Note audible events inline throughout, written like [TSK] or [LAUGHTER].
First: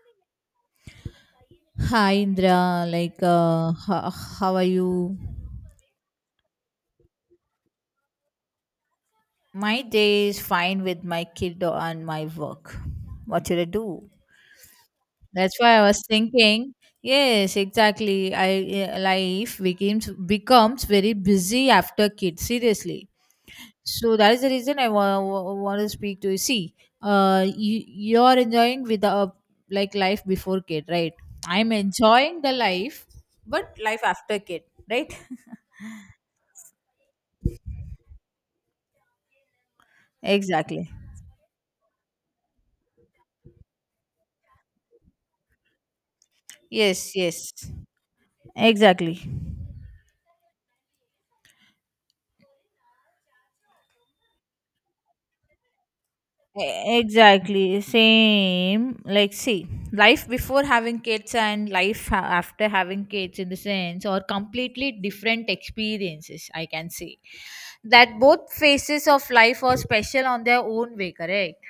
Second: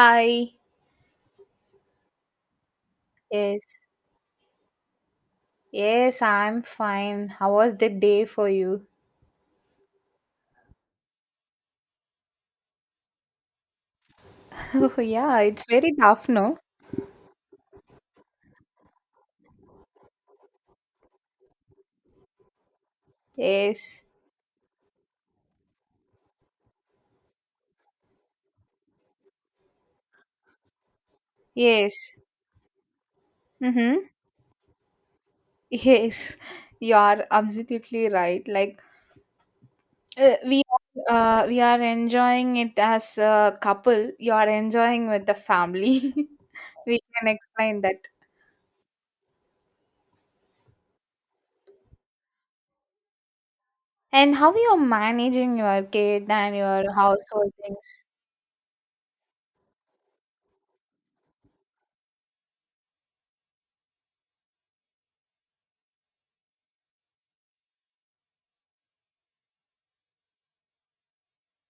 Hi. Hi Indra, like Yes. How are you? Yes, I'm fine. How was the day for you? My day is fine with my kid and my work. What should I do? [LAUGHS] Oh, yeah, That's it's why I very was tough, no? thinking. Yes, exactly. Life becomes very busy after kids. Seriously, Yes. so that is the reason I want to speak to you. See, you're enjoying with the like life before kid, right? I'm Yes. enjoying the life, but Mm-hmm. life after kid, right? [LAUGHS] Yes. You are absolutely right. [LAUGHS] Uh, we Exactly. We are enjoying it as a couple. You are enjoying with the family. [LAUGHS] We Yes, can yes. explain that. Exactly. And how you are managing your kid and your household Exactly. things? Same. Like, see, life before having kids and after having kids, in the sense, or completely different experiences, I can say. That both phases of life are special on their own way, correct?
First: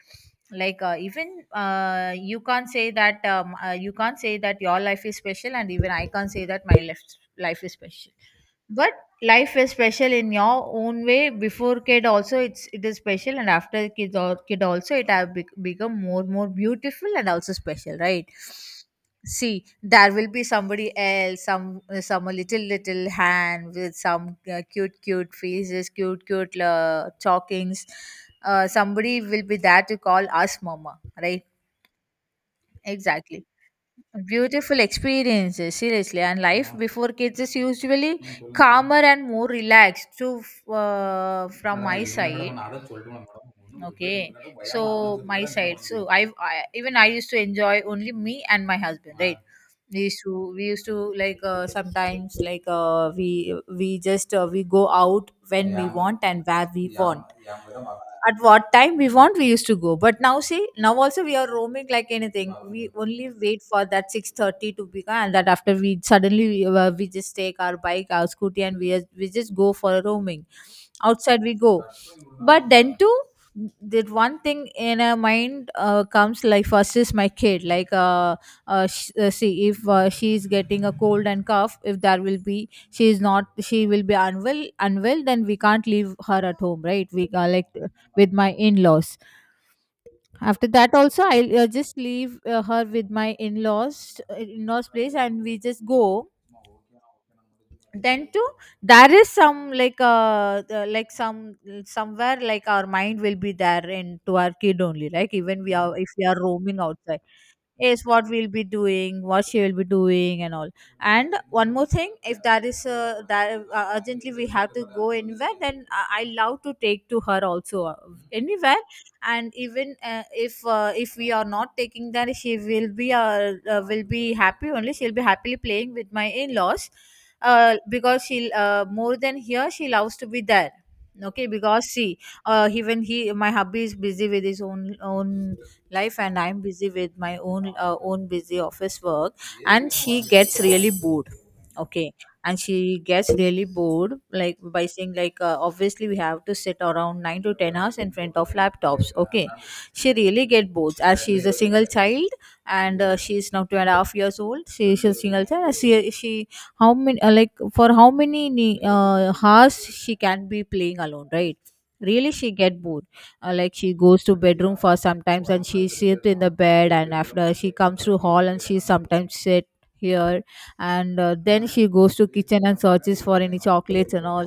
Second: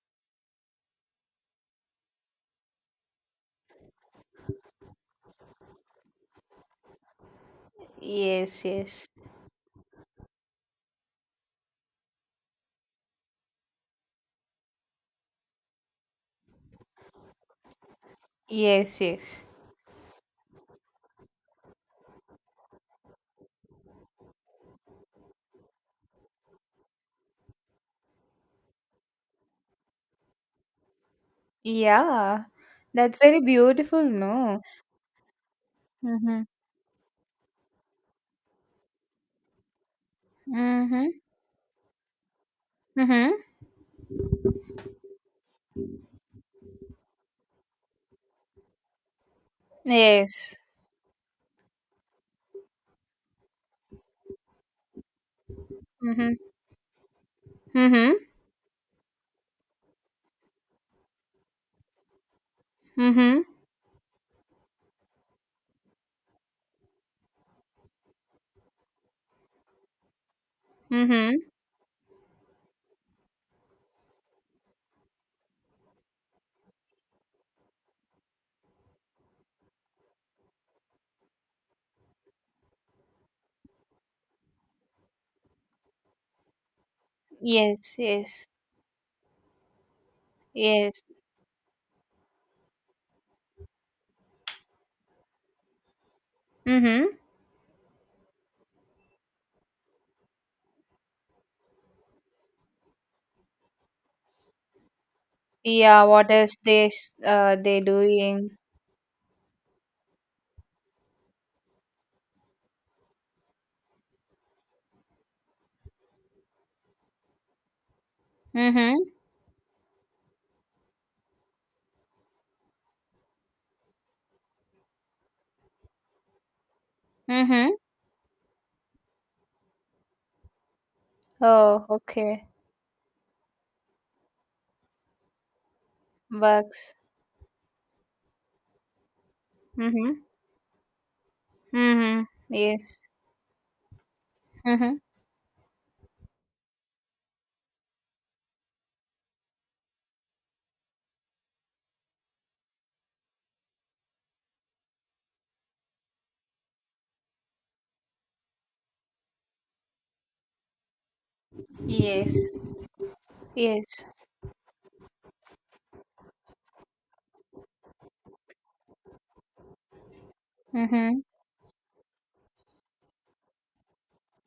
Like, even you can't say that your life is special, and even I can't say that my life is special. Yes, But yes. life is special in your own way. Before kid also, it is special, and after kid or kid also, it have become more beautiful and also special, right? Yes, yes. See, there will be somebody else, some a little little hand with some cute cute faces, cute cute talkings, somebody will be there to call us mama, right? Yeah, that's very Exactly. beautiful, no? Beautiful experiences, seriously. And Mhm. life before kids is usually calmer and more relaxed. So, Mhm. From my side, Mhm. okay. So my side. So I even I used to enjoy only me and my husband, right? we used to Yes. we used to like, sometimes, like, we go out when we want Mhm. and where we want, Mhm. at what time we want we used to go. But now see, now also we are roaming like anything. We only Mhm. wait for that 6:30 to become, and that after we suddenly we just take our bike, our scooty, and we just go for a roaming outside, Mhm. we go. But then too, that one thing in a mind comes, like, first is my kid, like, see, if she's getting a cold and cough, if there will be she is not, she will be unwell unwell, then we can't leave her at home, right? We like, Yes. with Yes. my in-laws. After that Yes. also, I'll just leave her with my in-laws place and we just go. Mhm. Then too, there is some, like, like some, somewhere like, our mind will be there into our kid only, like, even we are Yeah. if we What are else roaming they outside, uh they is what we'll doing? be doing, what she will be doing and all. And one more thing, if that is that urgently we have to go anywhere, then I love to take to her also, anywhere. Mhm. And even if we are not taking, that she will be happy only, she'll be happily playing with my in-laws, Mhm. Because she'll, more than here, she loves to be there. Okay, Oh, because see, okay. Even he my hubby is busy with his own life and I'm busy Bugs. with my own busy office work, and Mhm. she gets really bored, okay. Mhm. And she Yes. gets really bored, like, by Mhm. saying, like, obviously we have to sit around 9 to 10 hours in front of laptops, okay. She really get bored as she is a single child. And she is now 2.5 years old, she is a single child. She how many like For how many hours she can be playing alone, right? Really Yes. she get bored, like she Yes. goes to bedroom for sometimes, and she sit in the bed, and after she comes to hall, and she sometimes sit here, and Mhm. Then she goes to kitchen and searches for any chocolates and all.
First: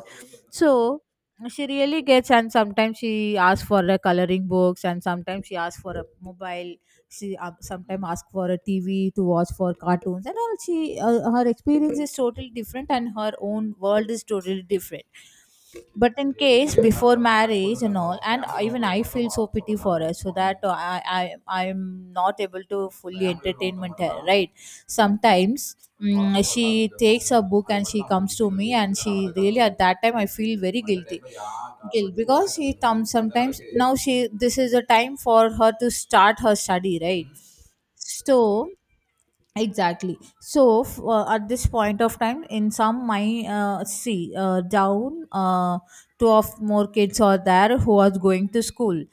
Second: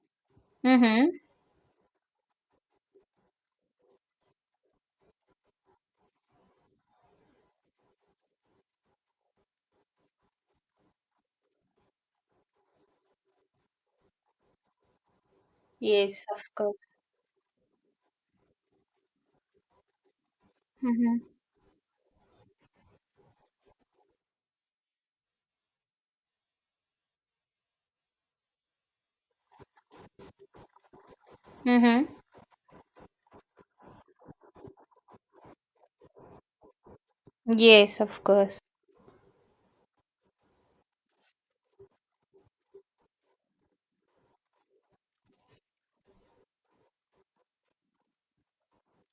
So Mhm. she really gets. And sometimes she asks for the coloring books, and sometimes she asks for a mobile. She, sometimes asks for a TV to watch for cartoons and all. She Her experience is totally different and her own world is totally different. But Yes. in Of case course. before marriage and all, and even I feel so pity for her, so that Mhm. I'm not able to fully entertainment her, right? Sometimes she takes a book and she comes to me, and she really, at that time I feel very guilty, Mhm. guilt, because she comes sometimes, now she, this is a time for her to start her study, right? Yes. Of course. So exactly. So, at this point of time, in some my, see, down, two of more kids are there who are going to school.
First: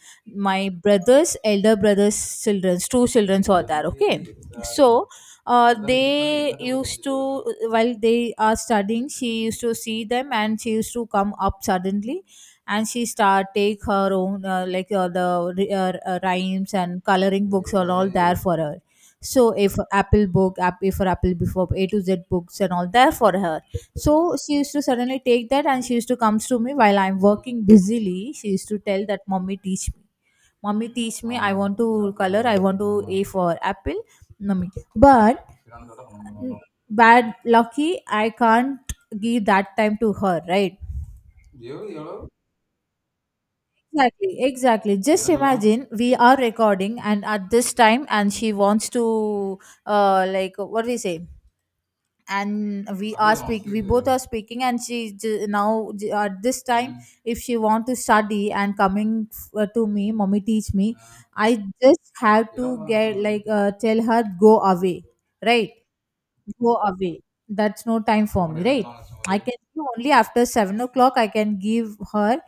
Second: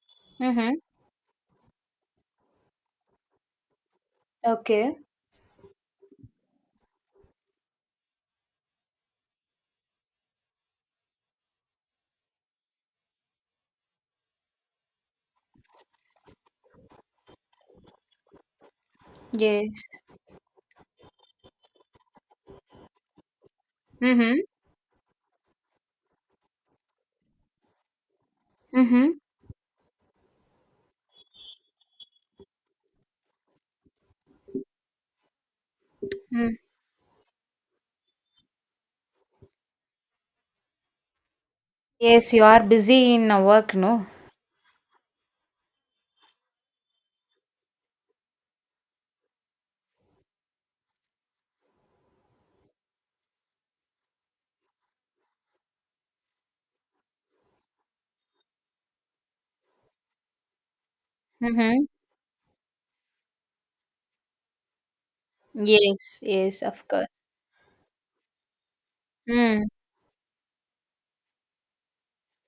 My Mhm. brother's elder brother's children's, two childrens are there, okay. Okay. So, they used to, while they are studying, she used to see them and she used to come up suddenly, and she start take her own, like, the rhymes and coloring books are all there for her. So, A for Yes. apple book, app A for apple before, A to Z books and all there for her. So Mm-hmm. she used to suddenly take that and she used to comes to me while I'm working busily. She used to tell Mm-hmm. that, mommy teach me, mommy teach me, I want to color, I want to A for apple, mommy. But Mm. bad lucky, I can't give that time to her, right? Yes, you are busy in work, no? Exactly, exactly, just imagine, we are recording and at this time, and she wants to, like, what do we say, and we both are speaking, and she j- now j- at this time, if she want to study and coming to me, mommy teach me, I Mm-hmm. just have to get, like, tell her go away, right? Yes, yes, Go of away. course. That's no time for me, right? I can Mm. do only after 7 o'clock, I can give her.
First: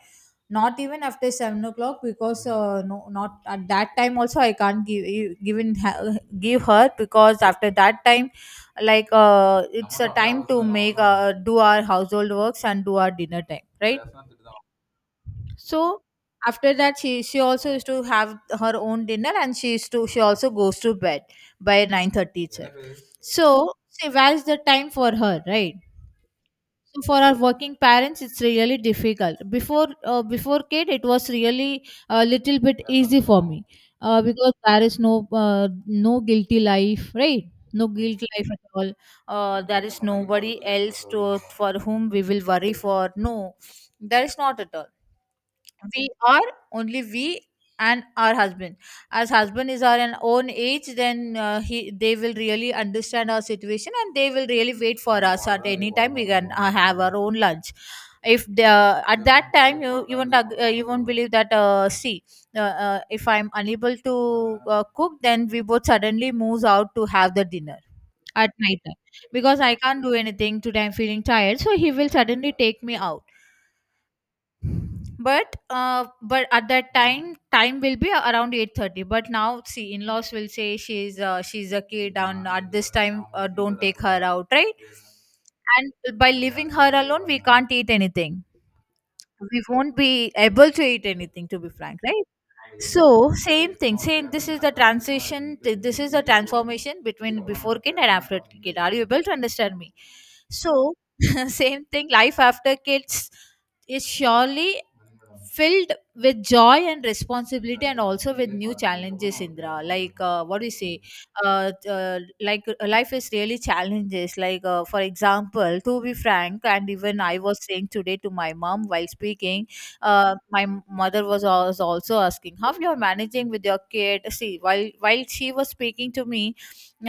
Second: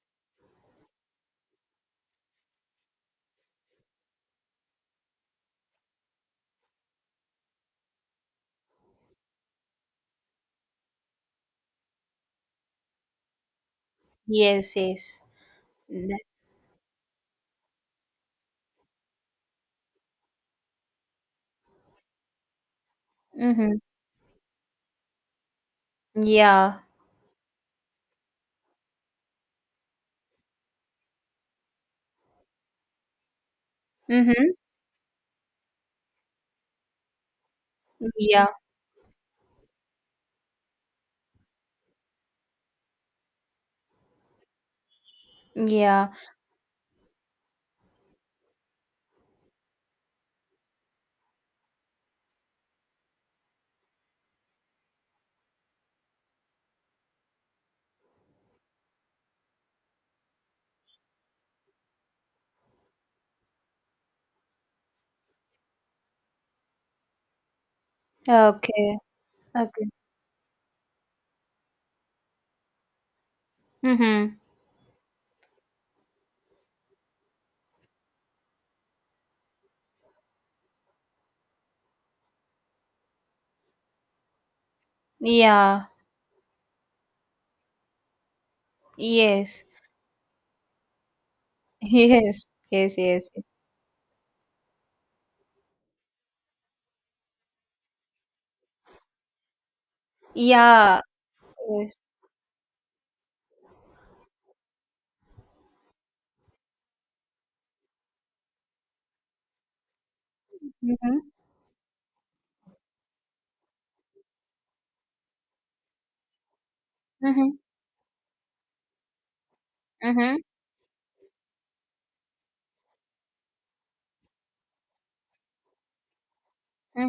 Not even after 7 o'clock, because no, not at that time also I can't give in give her, because after that time, like, it's a time to make do our household works and do our dinner time, right? Yes, yes. So after that she also used to have her own dinner, and she also goes to bed by 9:30, 30 itself. Mm-hmm. So see, where's the time for her, right? Yeah. So for our working parents, it's really difficult. Before kid, it was really a little bit easy for me, Mm-hmm. because there is no guilty life, right? No guilt Yeah. life at all. There is nobody else to, for whom we will worry for. No, there is not at all. Yeah. We are only we and our husband. As husband is our an own age, then he they will really understand our situation and they will really wait for us. At any time we can, have our own lunch. If the, at that time, you won't believe that, see, if I'm unable to cook, then we both suddenly moves out to have the dinner at night Okay. time, because I Okay. can't do anything today, I'm feeling tired, so he will suddenly take me out. Mm-hmm. But but at that time, time will be around 8:30. But now see, in-laws will say, she's a kid and at this time, don't take her out, right? Yeah. And by leaving her alone we can't eat anything, we Yes. won't be able to eat anything, to be frank, [LAUGHS] Yes. right? Yes, So yes. same thing, same, this is the transformation between before kid and after kid. Are you able to understand me? So Yeah. [LAUGHS] same Yes. thing, life after kids is surely filled with joy and responsibility, and also with new challenges, Indra, like, what do you say. Mm-hmm. Like, life is really challenges, like, for example, to be frank. And even I Mm-hmm. was saying today to my mom while speaking, Mm-hmm. my mother was also asking, how you're managing with your kid. See, while she was speaking to me,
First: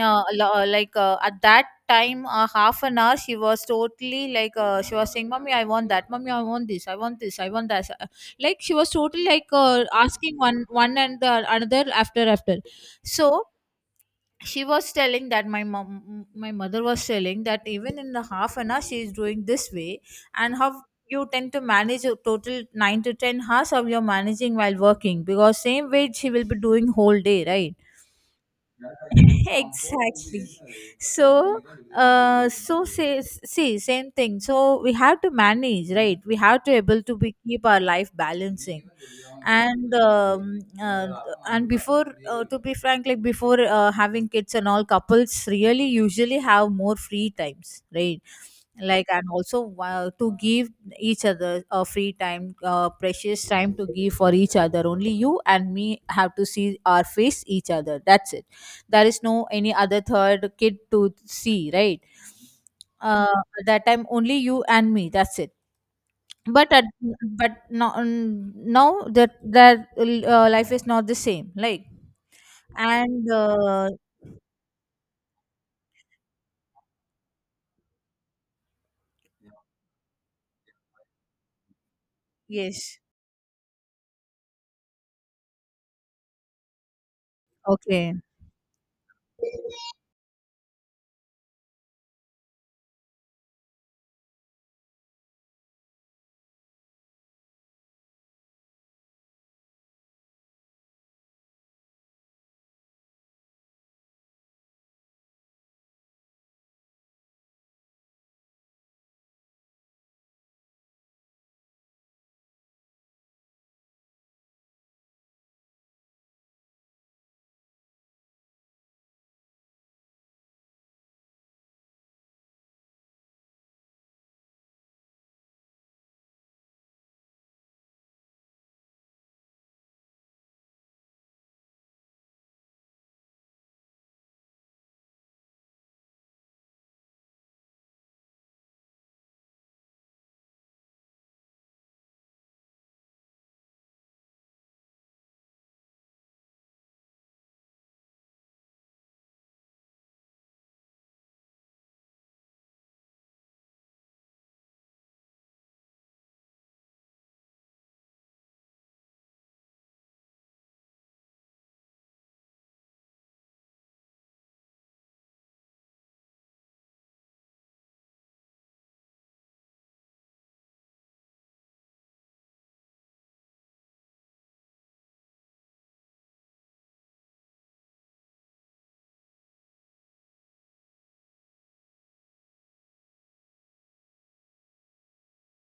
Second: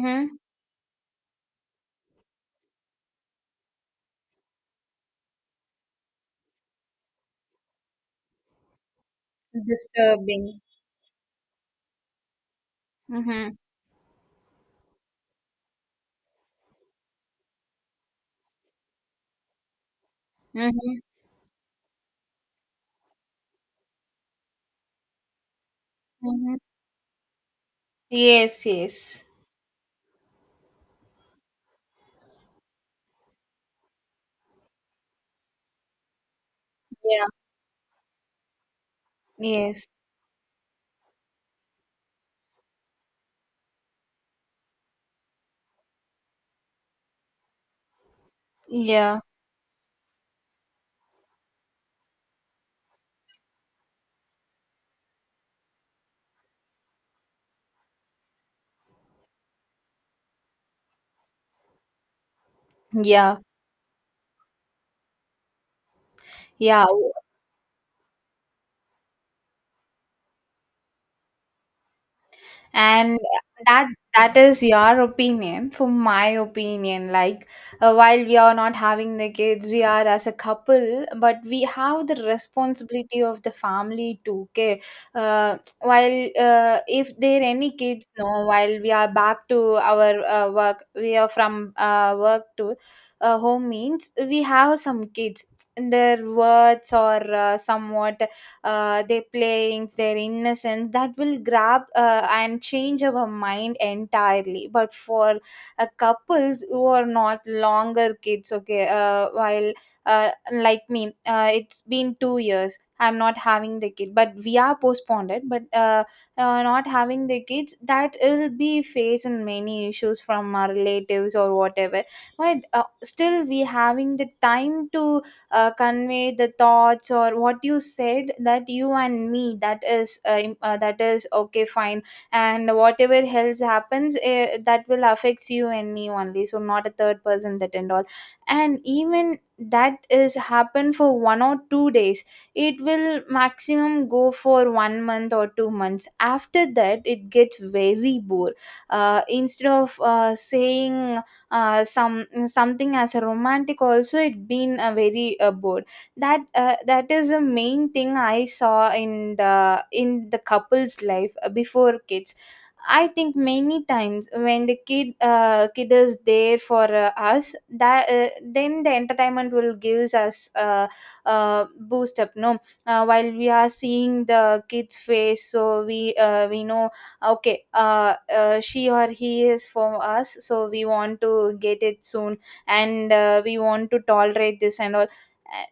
like, at that time, half an hour she was totally, like, she was saying, mommy I want that, mommy I want this, I want this, I want that, like, she was totally, like, asking Disturbing. one one and the another after after. So Mm-hmm. she was telling that, my mother was telling that, even in the half an hour she is doing this way, and how Mm-hmm. you tend to manage a total 9 to 10 hours of your managing while working, because same way she will Mm-hmm. be doing whole day, right? Yes, yes. [LAUGHS] Exactly. So, so say, see, same thing. So we have to manage, right? We have to able to Yeah. be keep our life balancing. Yes. And uh, and before To be frank, like before having kids and all, couples really usually have more free times, right? Like Yeah, and also while to give each other a free time, precious time to give for each other, only you and me have to see our face each other, that's it. There is no any other third kid to see, right? yeah, uh, at that time only you and me, that's it. but at, yeah. but now that life is not the same, like. And and that uh, that is your opinion. For my opinion, while we are not having the kids, we are as a couple, but we have the yes, responsibility of the family too. Okay. While if there are any kids, okay. no. While we are back to our work, we are from work to home means we have some kids. Their words or somewhat their playings, their innocence that will grab and change our mind entirely. But for couples who are not longer kids, okay, while like me, it's been 2 years. I'm not having the kid, but we are postponed it. But not having the kids, that will be facing many issues from our relatives or whatever. But still, we having the time to convey the thoughts or what you said that you and me, that is that is okay, fine. And whatever else happens, that will affects you and me only, so not a third person that and all. And even that is happened for 1 or 2 days, it will maximum go for 1 month or 2 months. After that it gets very bored, instead of saying some something as a romantic, also it been a very bored. That that is the main thing I saw in the couple's life before kids. I think many times when the kid is there for us, that then the entertainment will gives us boost up. No, while we are seeing the kid's face, so we know okay, she or he is for us, so we want to get it soon, and we want to tolerate this and all.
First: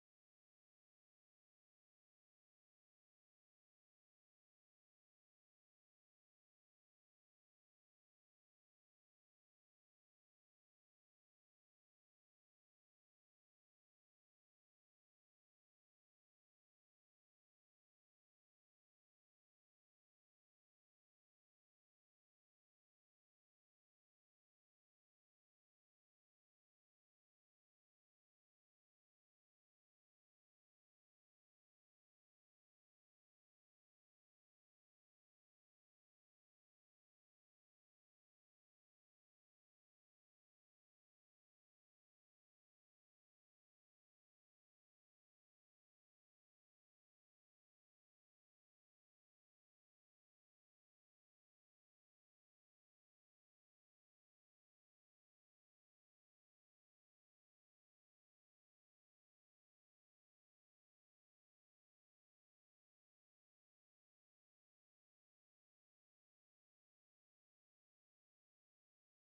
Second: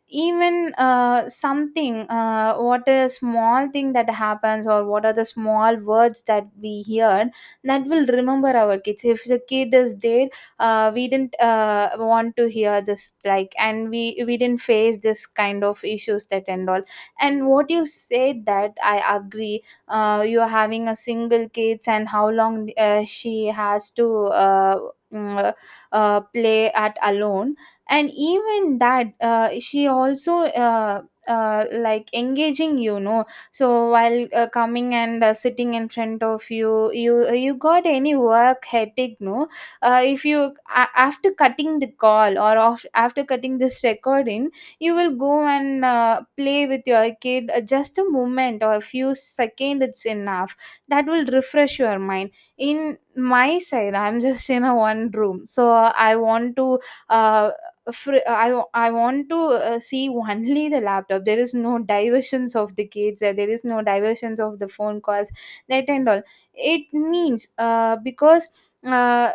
Even something what a small thing that happens or what are the small words that we hear, that will remember our kids. If the kid is there, we didn't want to hear this, like, and we didn't face this kind of issues that and all. And what you said that I agree. You're having a single kids, and how long she has to mm, uh, play at alone. And even that she also like engaging, you know. So while coming and sitting in front of you got any work headache, no. If you after cutting the call or off, after cutting this recording, you will go and play with your kid. Just a moment or a few seconds, it's enough. That will refresh your mind. In my side, I'm just in a one room, so I want to uh, I, I want to see [LAUGHS] only the laptop. There is no diversions of the kids, there is no diversions of the phone calls that and all. It means because uh,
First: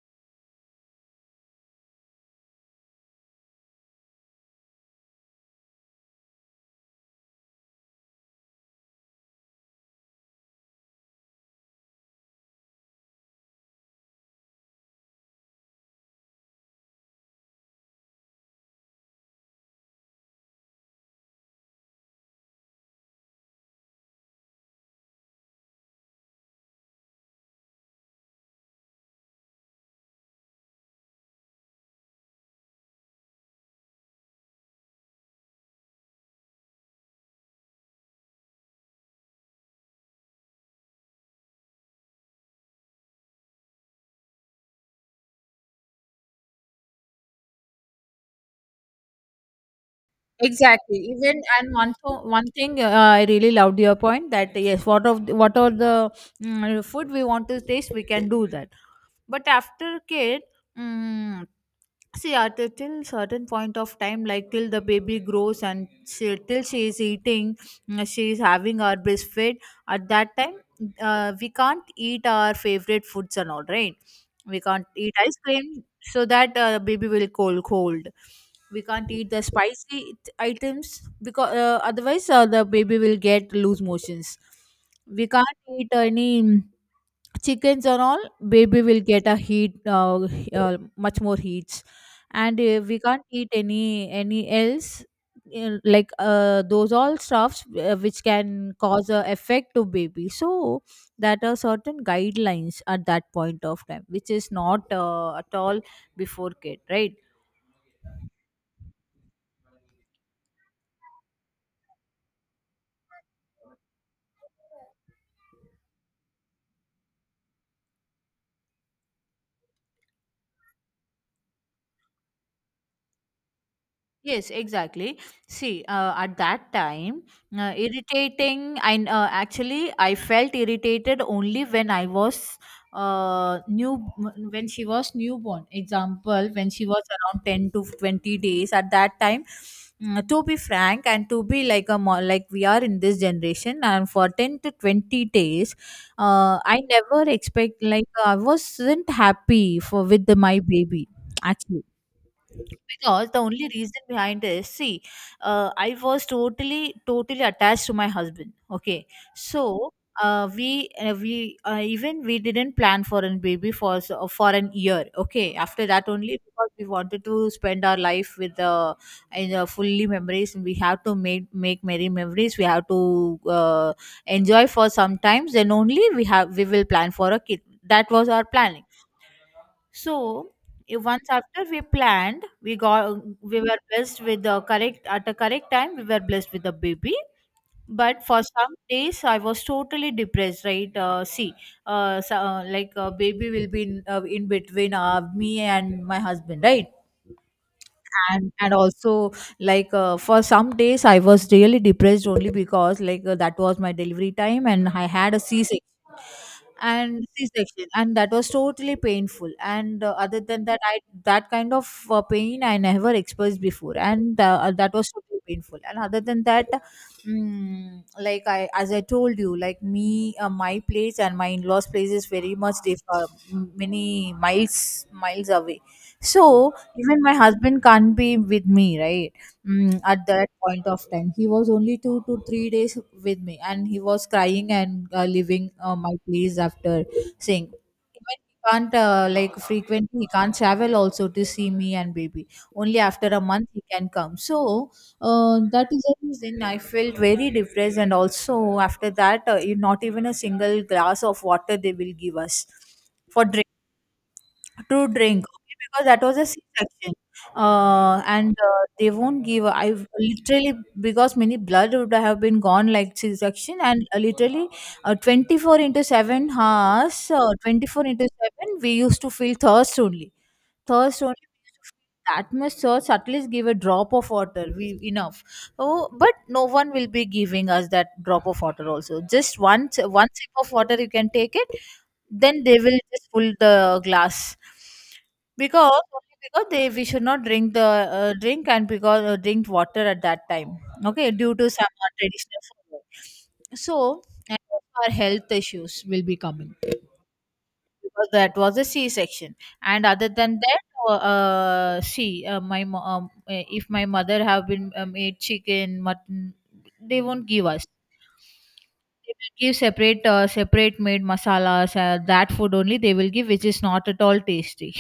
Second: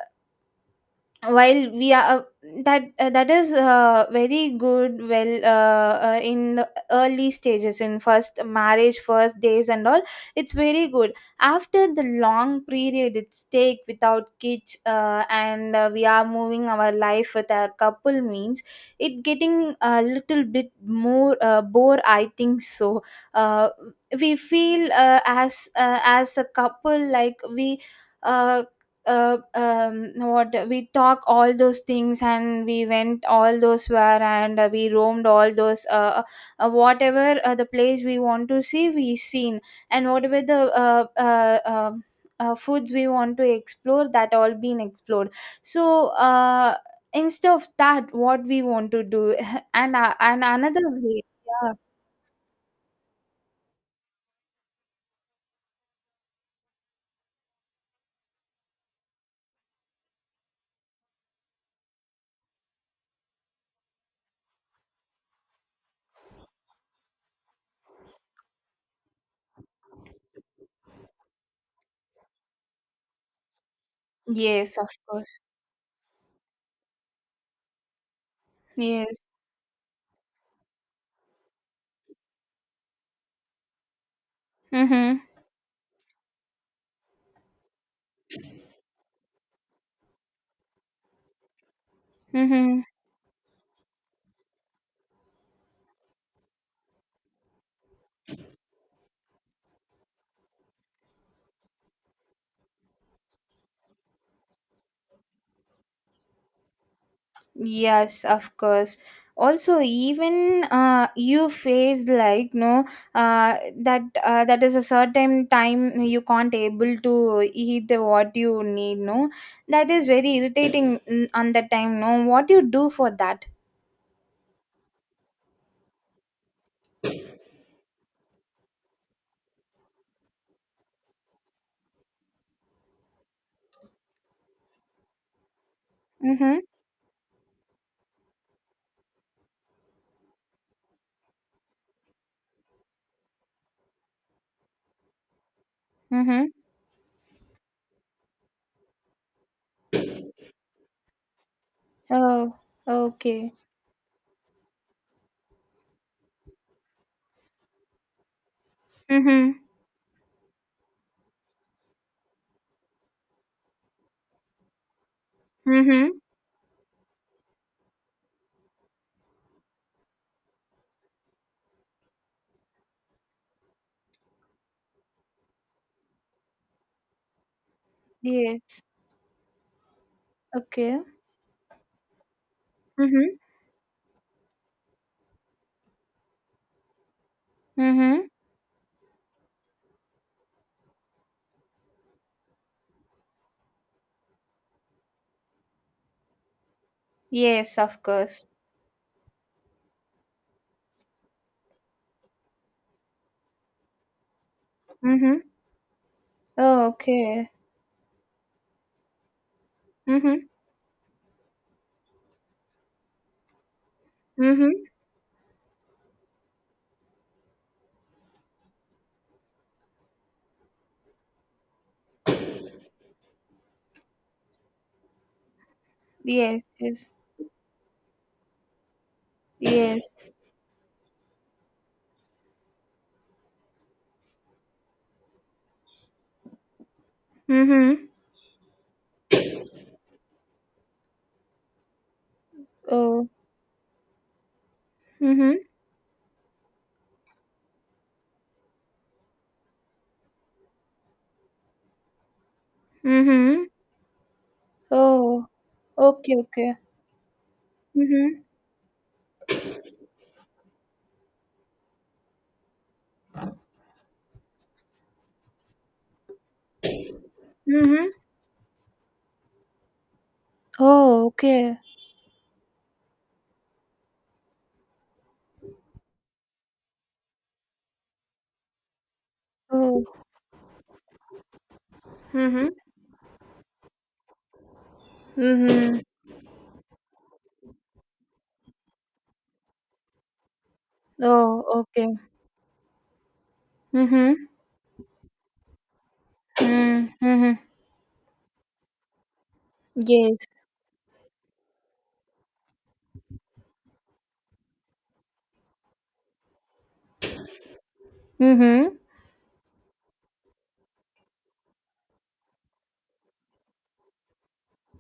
while we are that that is very good, well, in the early stages, in first marriage first days and all, it's very good. After the long period, it's take without kids, and we are moving our life with a couple, means it getting a little bit more bore, I think so. uh, we feel as a couple, like we uh, what we talk all those things, and we went all those where, and we roamed all those uh, whatever the place we want to see, we seen. And whatever the foods we want to explore, that all been explored. So instead of that, what we want to do? [LAUGHS] And another Exactly. way, Even yeah. and one thing, I really loved your point that yes, what of what are the food we want to taste, we can do that. But after kid, mm, see, at a till certain point of time, like till the baby grows and she, till she is eating, she is having our breastfeed. At that time, we can't eat our favorite foods and all, right? We Yes, can't of eat ice course. cream so that baby will cold cold. We can't Yes. eat the spicy items because otherwise the baby will get loose motions. Mm-hmm. We can't eat any chickens and all, baby will get a heat, much more heats, and Mm-hmm. We can't eat any else. Like, those all stuffs which can cause a effect to baby, so that are certain guidelines at that point of time which is not at all before kid, right? Yes, of course. Also, even you face like, no, that that is a certain time you can't able to eat the what you need. No, that is very irritating, on that time. No, what you do for that? Yes, exactly. See, at that time, irritating. I Actually, I felt irritated only when I was new, when she was newborn. Example, Mm-hmm. when she was around 10 to 20 days. At that time, to be frank and to be like like we are in this generation, and for 10 to 20 days, Mm-hmm. I never expect, like I wasn't happy for with my baby, actually. Oh, Because the okay. only reason behind this, see, I was totally attached to my husband, okay. Mm-hmm. So, we even we didn't plan for a baby for for an year, okay, after that Mm-hmm. only because we wanted to spend our life with the, in fully memories, and we have to make merry memories, we have to uh, enjoy for some times, then only we will plan for a kid. That was our plan. Yes. So Okay. if once after we planned, Mm-hmm. we were blessed with the correct at a correct time. We were blessed with the baby. But Mm-hmm. for some days, I was totally depressed, right? See, like baby will be in between me and my husband, right? Yes, of course. And also, like, for some days, I was really depressed only because, like, that was my delivery time, and I had Mm-hmm. a C Oh, and okay. c-section, and that was totally painful. And other Mm-hmm. than that, I that kind of pain I never experienced before, and Mm-hmm. that was totally painful. And other than that, like I as I told you, like me, my place and my in-laws place is very much many miles away, Yes. so Yes. even my husband can't be with me, right? At Yes. that point of time he was only 2 to 3 days with me, and he was crying and leaving my place, after saying Mhm. even he can't, like, frequently he can't travel also to see me and baby. Only after Oh. a month he can come. So Mhm. That is the reason I felt very depressed. And also after that, not even a single glass of water they will give us for Mhm. drink to Oh, drink okay, because that okay, was a okay. C-section. Mhm. And They won't give. I literally, because many blood would have been gone, like C-section, and literally, 24 into 7 hours, Mhm. 24 into seven, we used to feel thirst only. Thirst Oh, only. okay. That much thirst, at least give a drop of water, we enough. Oh, but no one will be giving us that drop of water. Also, just one Oh. one sip of water you can take it, then Mhm. they will just pull the glass. Because, Mhm. only because they we should not drink the drink, and because drink water at that time, okay, due Oh, to some okay. traditional food. So, Mhm. and our health issues will be coming Mm. Mhm. because that was a C section, and other Yes. than that, see, if my mother have been made chicken mutton, they won't give us. Mhm. They will give separate, separate made masalas, that food only they will give, which is not at all tasty.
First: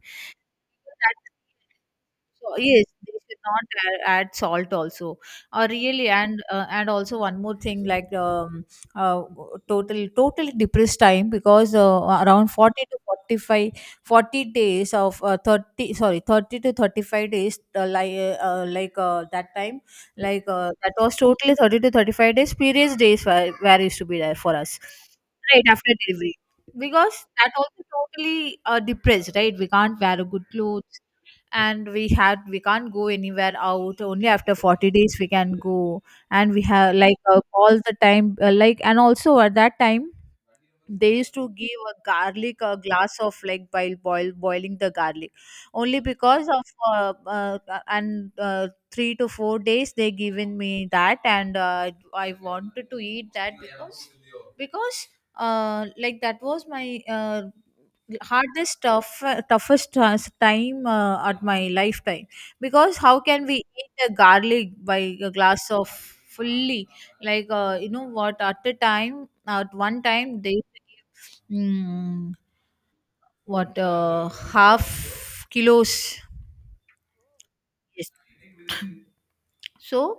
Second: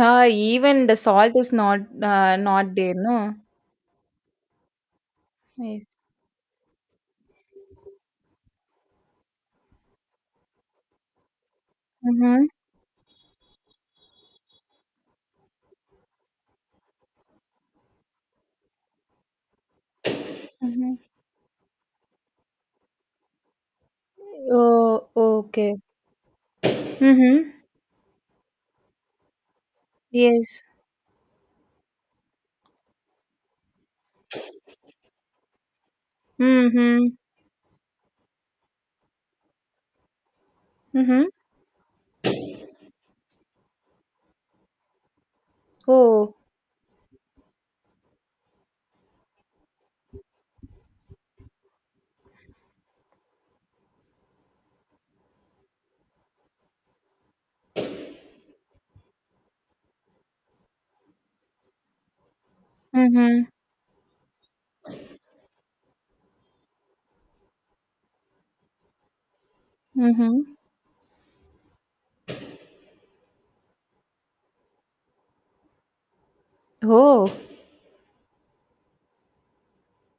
[LAUGHS] even the salt That, is not so not yes, there, they no. should not add salt also. Yes. Really. And and also one more thing, like, uh, totally depressed time, because Mhm. around 40 to 45 40 days of 30 to 35 days, that time, that Mhm. was totally 30 to 35 days, periods days where used to be there for us, Oh, right okay. after delivery. Because that Mhm. also totally depressed, right? We can't wear a good Yes. clothes, and we can't go anywhere out, only after 40 days we can go. And we have Mhm. like, all the time, like, and also at that time they Mhm. used to give a garlic, a glass of like boiling the garlic, only Oh, because of, and 3 to 4 days they given me that, and I wanted to eat that. Because because like that was my hardest tough, toughest time at my lifetime. Because how Mhm. can we eat a garlic by a glass of fully, like, you know what, at one time they Mhm. give, mm, what, half kilos. oh. Yes. So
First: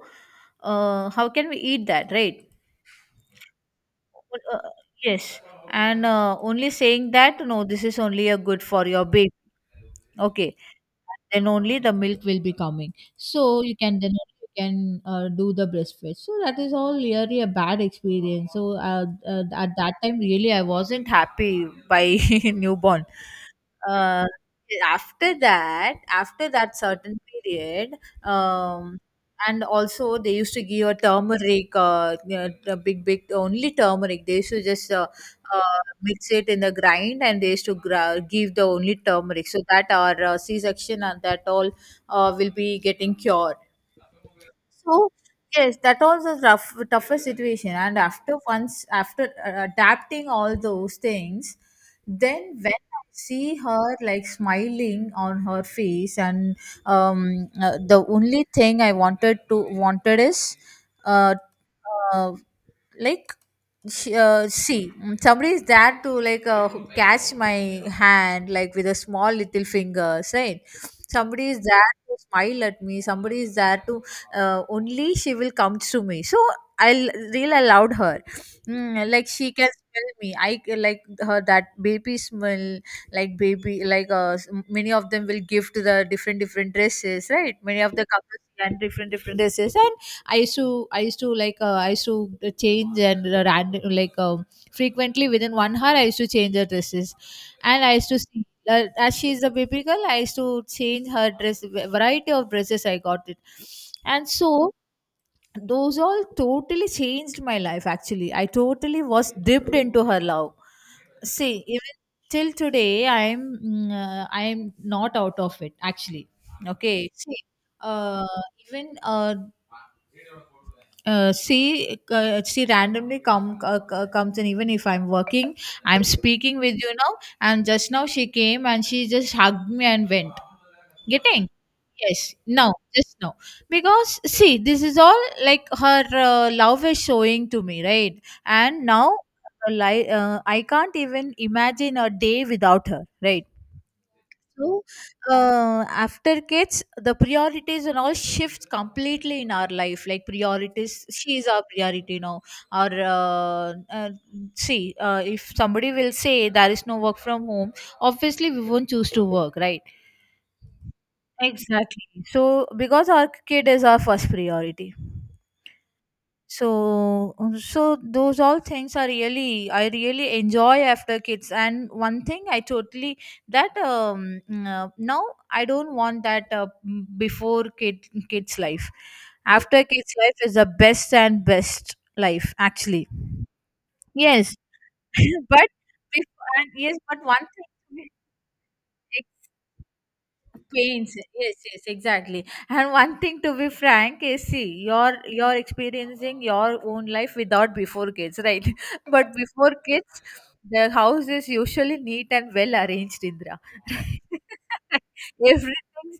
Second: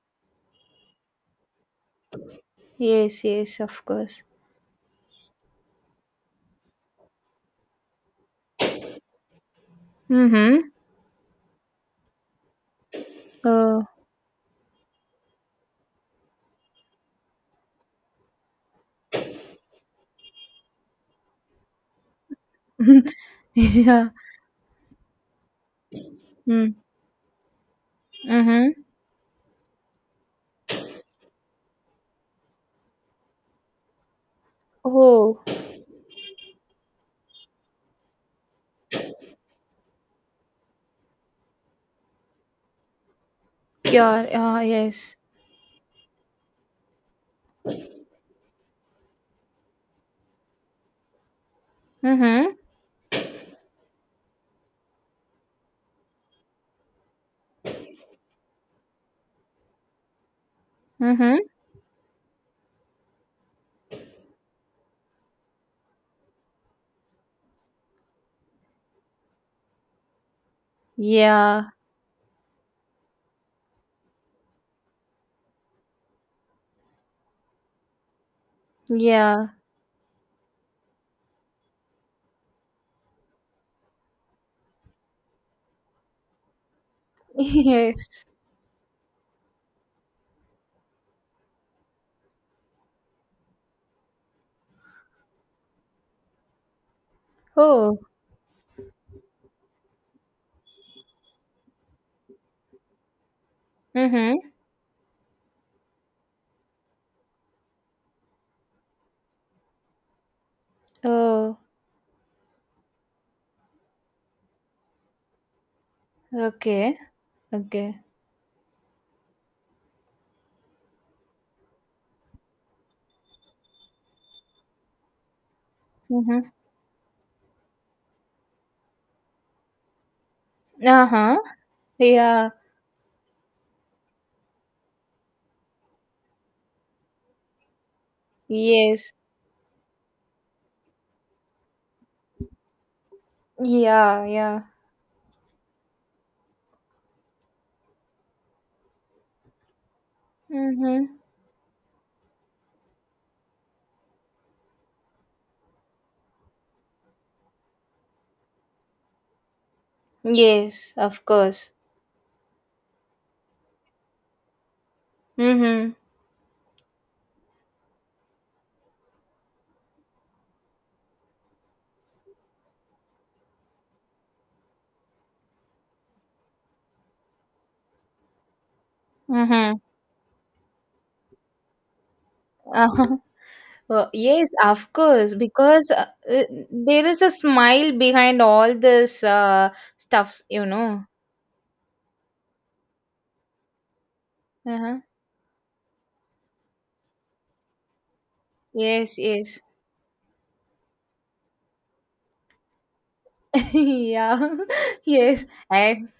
how can we eat that, right? Yes, yes, of course. uh, yes. And only saying that, no, this is only a good for your baby, okay. Mm-hmm. Then only the milk will be coming, so you Uh, can then only you can do the breastfeed. So that is all really a bad experience. So, at that time really I wasn't happy by [LAUGHS] newborn. [LAUGHS] yeah. uh, After that, Mm. Certain period, Mm-hmm. um and also they used to give a turmeric, you know, the big big only turmeric they used to just Oh, mix it in the grind, and they used to give the only turmeric, so that our c-section and that all will be getting cured. yeah. Ah. So Yes. yes, that was a rough, toughest situation. And after once after adapting all those things, Mm-hmm. then when I see her like smiling on her face, and the only thing I wanted is, uh, Mm-hmm. uh, like see, somebody is there to like, who catch my hand like with a small little fingers, right? Somebody is Yeah. there to smile at me. Somebody is there to, only she will come to me. So I will real allowed her, like she Yeah. can smell me. Like her, that baby smell, like baby, like, many of them will give to the different different dresses, right? [LAUGHS] Many of the Yes. couples and different different dresses, and i used to I used to like, I used to change and like, frequently within 1 hour I used to change her dresses, and I Oh. used to see, as she is a baby girl, I used to change her dress, variety of dresses I got it. And Mm-hmm. so those all totally changed my life. Actually I totally was dipped into her love. Oh. See, even till today I'm not out of it actually, Okay. okay. See, Okay. uh, even, she randomly comes in, even if I'm working, I'm Mm-hmm. speaking with you now, and just now she came and she just hugged me and went. Uh-huh. Getting. Yes, Yeah. no, just no. Because see, this is all like her love is showing to me, right? And Yes. now, I can't even imagine a day without her, right? Yeah. Yeah. So, after kids, the priorities and all shifts completely in our life. Like priorities, Mm-hmm. she is our priority now. Or see, if somebody will say there is no work from home, obviously we won't choose to work, right? Yes. Of course. Exactly. So, because our kid is our first priority, Mm-hmm. so those all things are really, I really enjoy after kids. And one thing I totally, that now I don't want that, before kids life. Mm-hmm. After kids life is the best and best life actually. Uh, [LAUGHS] yes, Yes, of course, [LAUGHS] but because before, and yes, there but is a one smile thing behind all this stuffs, you know. pains. Yes, exactly. And one thing to be frank is, see, Uh-huh. you're experiencing your own life without before kids, right? [LAUGHS] Yes, but yes. before kids, the house is usually neat and well arranged, Indra. [LAUGHS] [LAUGHS] yeah. [LAUGHS] yes. I, everything,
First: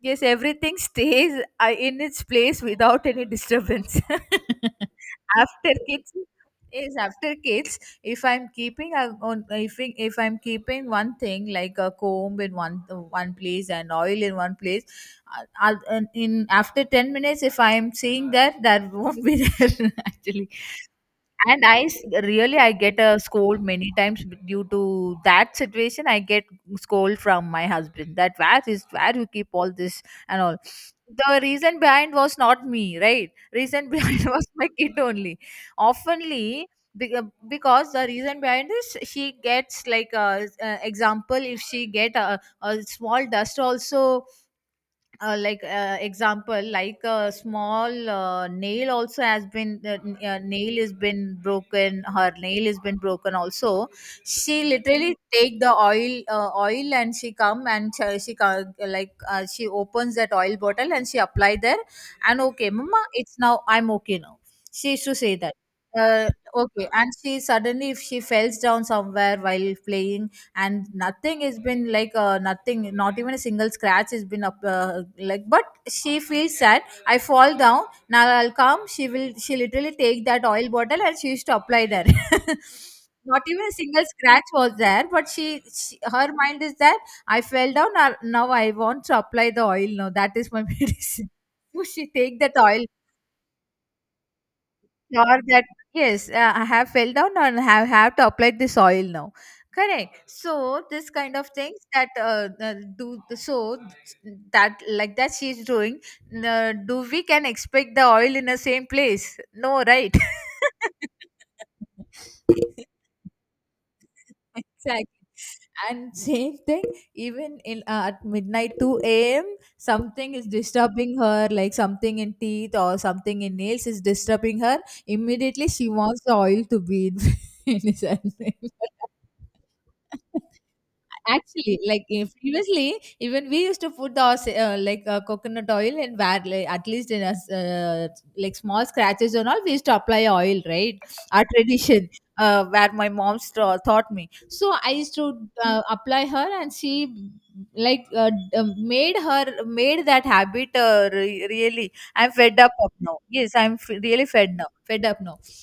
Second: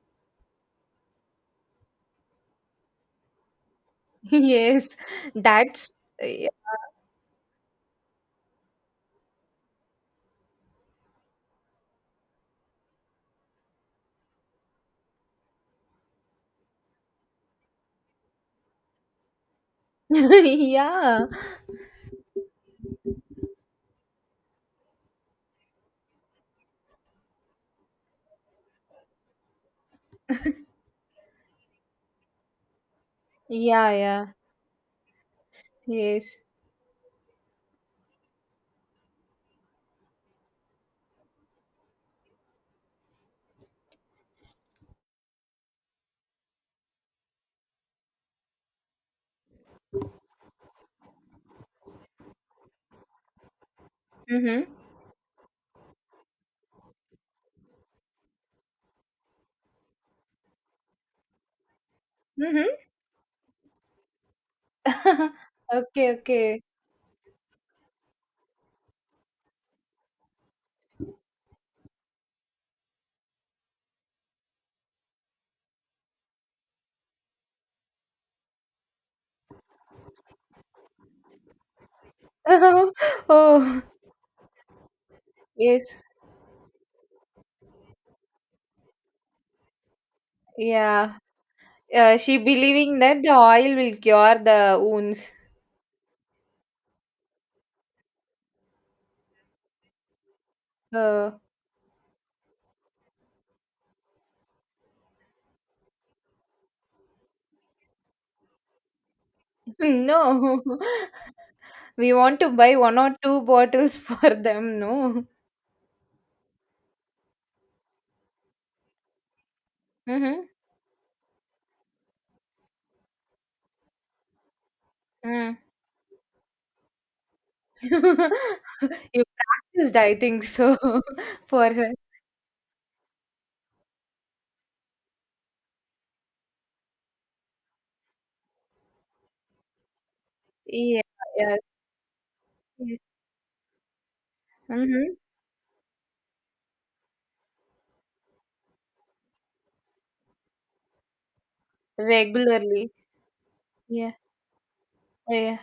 yes, everything stays in its place without any disturbance. [LAUGHS] yes. [LAUGHS] after That's kids yeah. is after kids. If I'm keeping a- on if, I- if I'm keeping one thing like a comb in one place and oil in one place, and in after 10 minutes if I'm seeing that that won't be [LAUGHS] there actually. [LAUGHS] yeah. Really, I get a scold many times due to that situation. I get scold from my husband that where is where you keep all this and all. The reason behind was not me, right? Reason Yeah, [LAUGHS] behind yeah. was my kid only. Yes. Oftenly, be- uh, because the reason behind is she gets like, example if she get a small dust also, like, example, like a small nail also has been, nail has been broken, her nail has been broken also. Mhm. She literally take the oil, oil, and she come, and she co- like she opens that oil bottle and she apply there. And Mhm. okay, mama, it's now, I'm okay now, she used to say [LAUGHS] that. okay, uh, okay. okay, and she suddenly, if she falls down somewhere while playing and nothing has been like, nothing, not even a single scratch has been up, like, but she feels sad. I fall down, now I'll come, she literally take that oil bottle and she used to apply there. [LAUGHS] [LAUGHS] not even a oh, single scratch was there, but yes. she her mind is that, I fell down, now I want to apply the oil, now that is my [LAUGHS] Yeah. medicine. So she She take that oil, believing that the oil will cure the wounds. sure that, yes, I have fell down and have to apply this oil now. Correct, so this Uh, kind of things that, do so that, like that she's doing, do we can expect the oil in the same place? [LAUGHS] No, right? no. [LAUGHS] We want to buy one [LAUGHS] or two bottles [LAUGHS] for them, Exactly. no. And same thing, even in at midnight 2 a.m., something Mm-hmm. is disturbing her, like something in teeth or something in nails is disturbing her. Mm. Immediately, she wants the oil to be in, [LAUGHS] in his hand. [LAUGHS] You practiced, I [LAUGHS] think so, [LAUGHS] for Actually, her. like if previously, even we used to put the, coconut oil and where like, at least in us, like small scratches and all, we used to apply oil, right? Yeah, Our yeah. tradition, where Yeah. my taught me. So I Mm-hmm. used to apply her, and she like, made that habit, really I'm fed up of Regularly. now. Yes, I'm Yeah, really fed now. Fed up now. yeah.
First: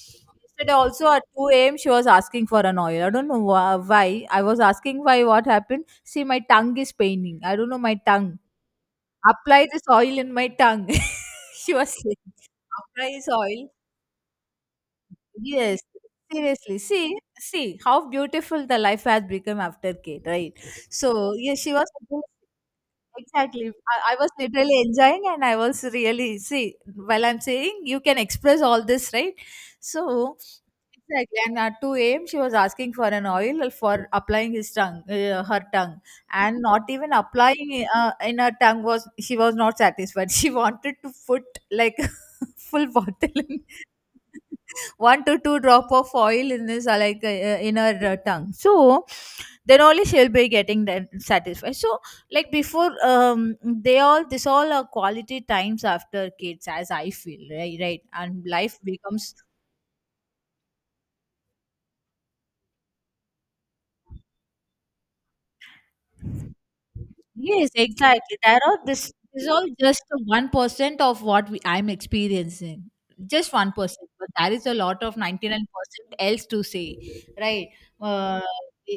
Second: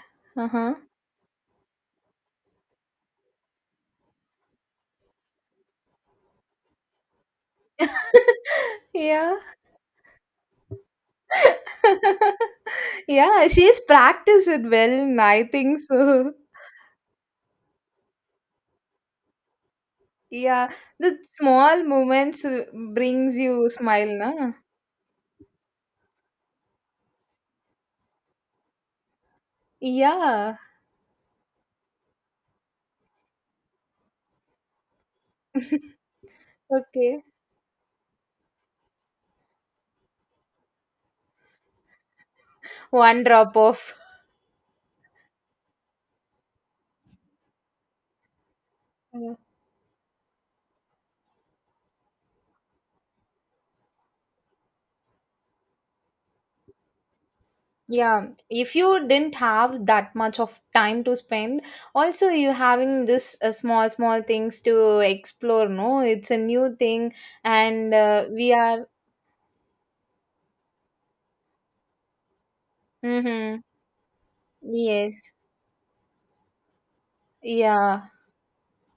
Yesterday Uh-huh. also at 2 a.m. she was asking for an oil. I don't know why. I was asking why, what happened. See, my tongue is paining. I don't know my tongue. [LAUGHS] Yeah. Apply this oil in my tongue. [LAUGHS] she was saying, [LAUGHS] apply this Yeah, oil. she's practiced it well, I think Yes. so. [LAUGHS] Seriously, see how beautiful the life has become after Kate, right? Yeah, the So, yes, she small was. moments brings Exactly. you smile, I was na? literally enjoying and I was really, see, while I'm saying, you can express all this, right? So Yeah. exactly, and at 2 a.m. she was asking for an oil for applying his tongue, her [LAUGHS] tongue. And not even Okay. applying in her tongue, was she was not satisfied. [LAUGHS] She wanted to put like [LAUGHS] full One bottle drop in, off. [LAUGHS] one to two drop of oil in this, in her tongue. So Mm. then only she'll be getting then satisfied, so like before, they all, this all are quality times after kids as I feel, right, right? Yeah, And if life you becomes. didn't have that much of time to spend, also you having this small small things to explore. No, it's a new thing, Yes, and exactly. we There are, are. this is all just 1% of what I'm experiencing. Just Mm-hmm. 1%, but there is a lot of Yes. 99% else to say, right? Yeah. Uh,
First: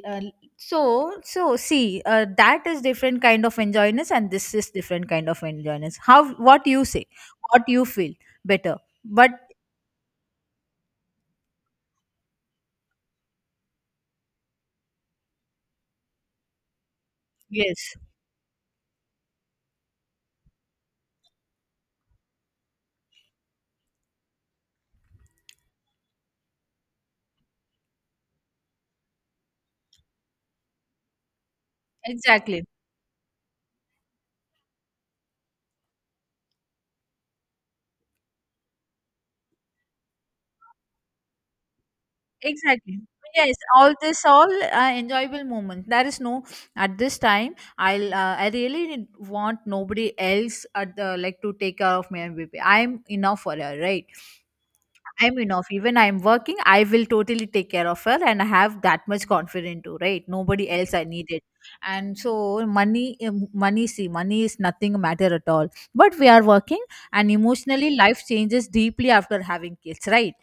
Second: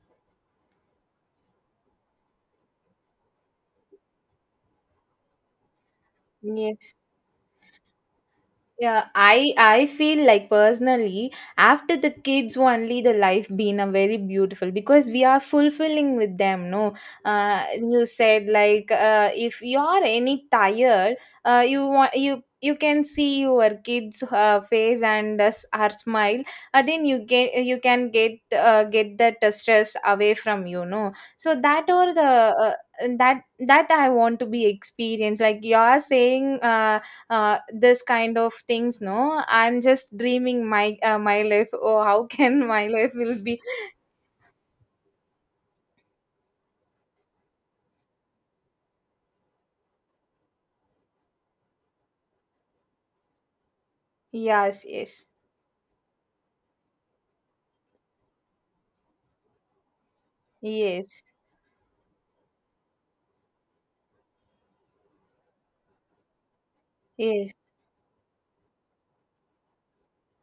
uh, so, so see, that is different kind of enjoyness, and this is different kind of enjoyness. How, what Yeah. you say, what you feel better, Yeah, but I feel like personally after the kids only the life been a very beautiful, because we are fulfilling with them. No, yes, you said like if you are any tired, you want you can see your kids face and her smile. Then you get you can get that stress away from you. No, so that or the. exactly. Uh, that that I want to be experienced. Like you are saying, this kind of things, no, I'm just dreaming my my life. Oh, how can [LAUGHS] my Exactly. life will Yes, be? all this, all enjoyable moments. There is no at this time. I really want nobody else at the like to take care of my MVP. I'm enough for her, right? Yes, yes, I'm enough. Even I'm working, I will totally take care of her, and I have that much confidence too, right? Nobody else I yes, need it. And so money, money. See, money is nothing matter at all. But we are working, and yes, emotionally, life changes deeply after having kids, right?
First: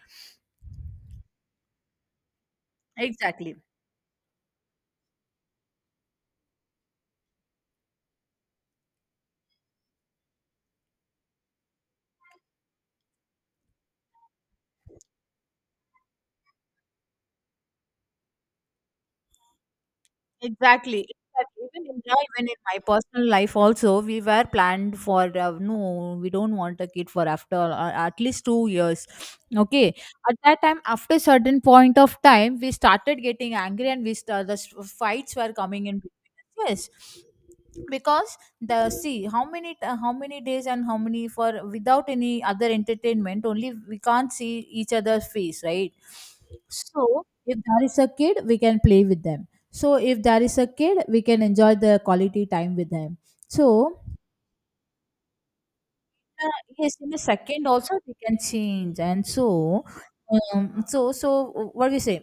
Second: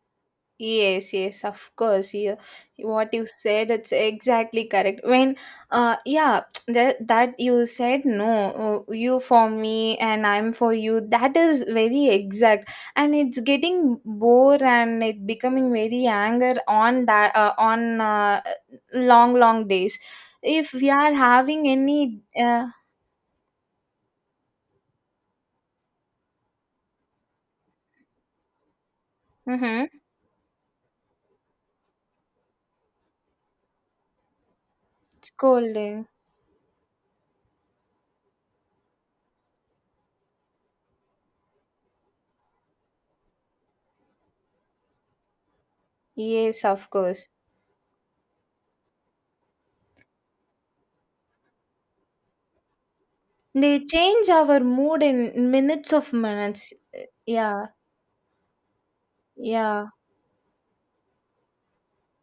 yes. Yes, of course. You, what you Exactly. said, it's exactly correct. When yeah, [TSK] that you said, no, you for me and I'm for you, that is very exact. And it's getting bore and it becoming very anger on that on long long days, if we Exactly. are Exactly. having any Even in my personal life also, we were planned for, no, we don't want a kid for after, at least 2 years. mhm, Okay, at that time, after certain point of time, we started getting angry and we st- the s- fights were coming scolding. in between us. Yes, because the, see, how many days and how many for, without any other entertainment only we can't see each other's face, right? Yes, of So course, if there is a kid we can play with them. So if there is a kid, we can enjoy the quality time with them. they So, change our mood in minutes of uh, minutes. yes, in a Yeah. second also we can change, and so Yeah. um, so so what we say?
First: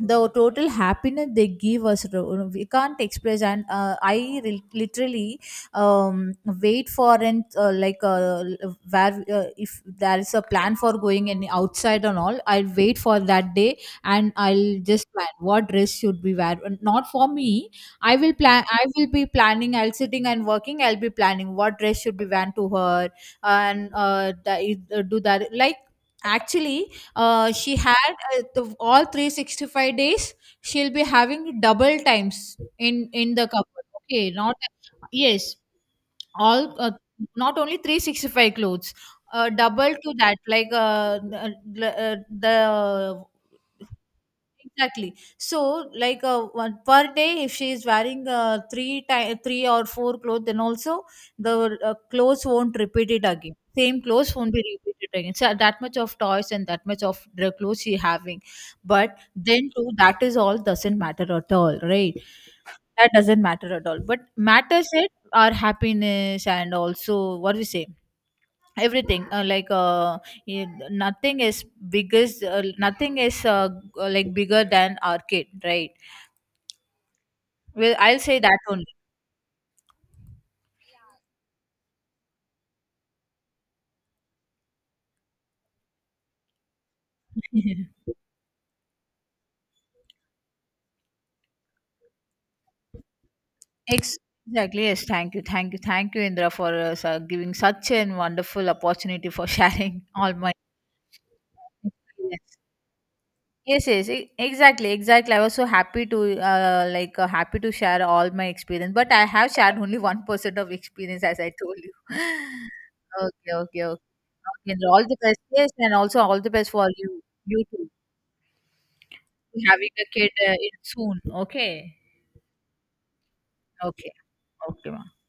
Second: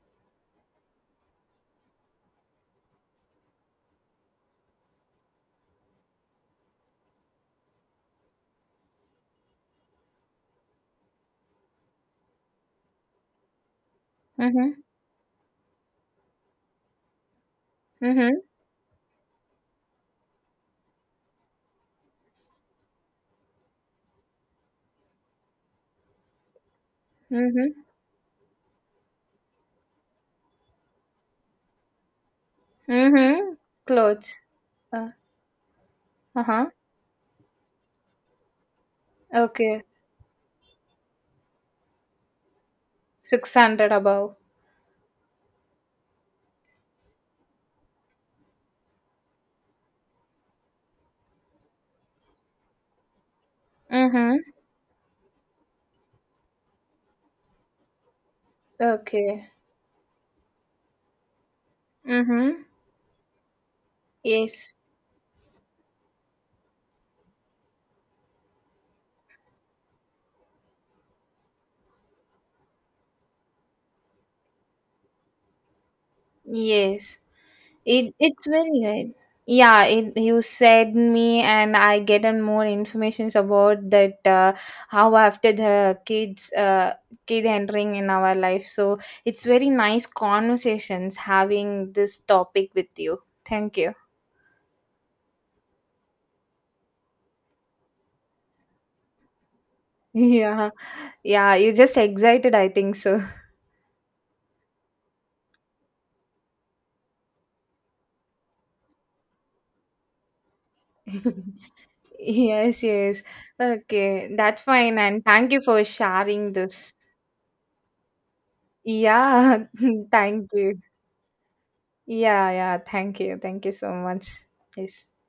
The total happiness they give us, we can't express. And literally, um, wait for. And like where If there is a plan for going any outside and all, I'll wait for that day. And I'll Mm-hmm, just plan what dress should be wear, not for me. I mm-hmm, will plan, I will be planning. I'll sitting and working, I'll be planning what dress should be worn to her. And that, do that like actually, mm-hmm, she had, the, all 365 days she'll be having double times in the mm-hmm. cupboard, okay, Clothes, not, uh, yes, uh-huh. all, not only 365 clothes, Okay. double to that, like, the 600 above. Exactly. So, like, one per day, if she is wearing, three or four clothes, then also the, clothes won't repeat it again. Same clothes Mm-hmm. won't be repeated again. So that much of toys and that much of the clothes she having. But Okay. then too, that is all doesn't matter at all, right? Mm-hmm. That doesn't matter at all. But Yes, matters it our happiness and also what we say, everything, nothing is biggest, nothing is, like bigger than arcade, right? yes. Well, It I'll say it's that very only. right. Yeah, it, you said me, and I get on more informations about that how after the kids kid entering [LAUGHS] in our life. So it's very nice conversations having this topic with you. Thank you. Ex- [LAUGHS] exactly. Yes, thank you, thank you, thank you, Indra, for, giving such a wonderful opportunity for [LAUGHS] sharing all my Yeah, yeah, you're just excited. experience. I think so. Yes, yes, exactly, exactly. I was so happy to, happy to share all my experience, but I have shared only 1% of experience, as I [LAUGHS] told you. [LAUGHS] Yes, yes. okay, okay, okay. Okay, that's Okay, fine. all the And best, thank you yes, for and also all the sharing best for this. you, you too, Yeah, having a [LAUGHS] kid, thank you. in soon. Okay, Yeah, yeah. Thank you. Thank you so okay, much. okay, Yes. ma'am.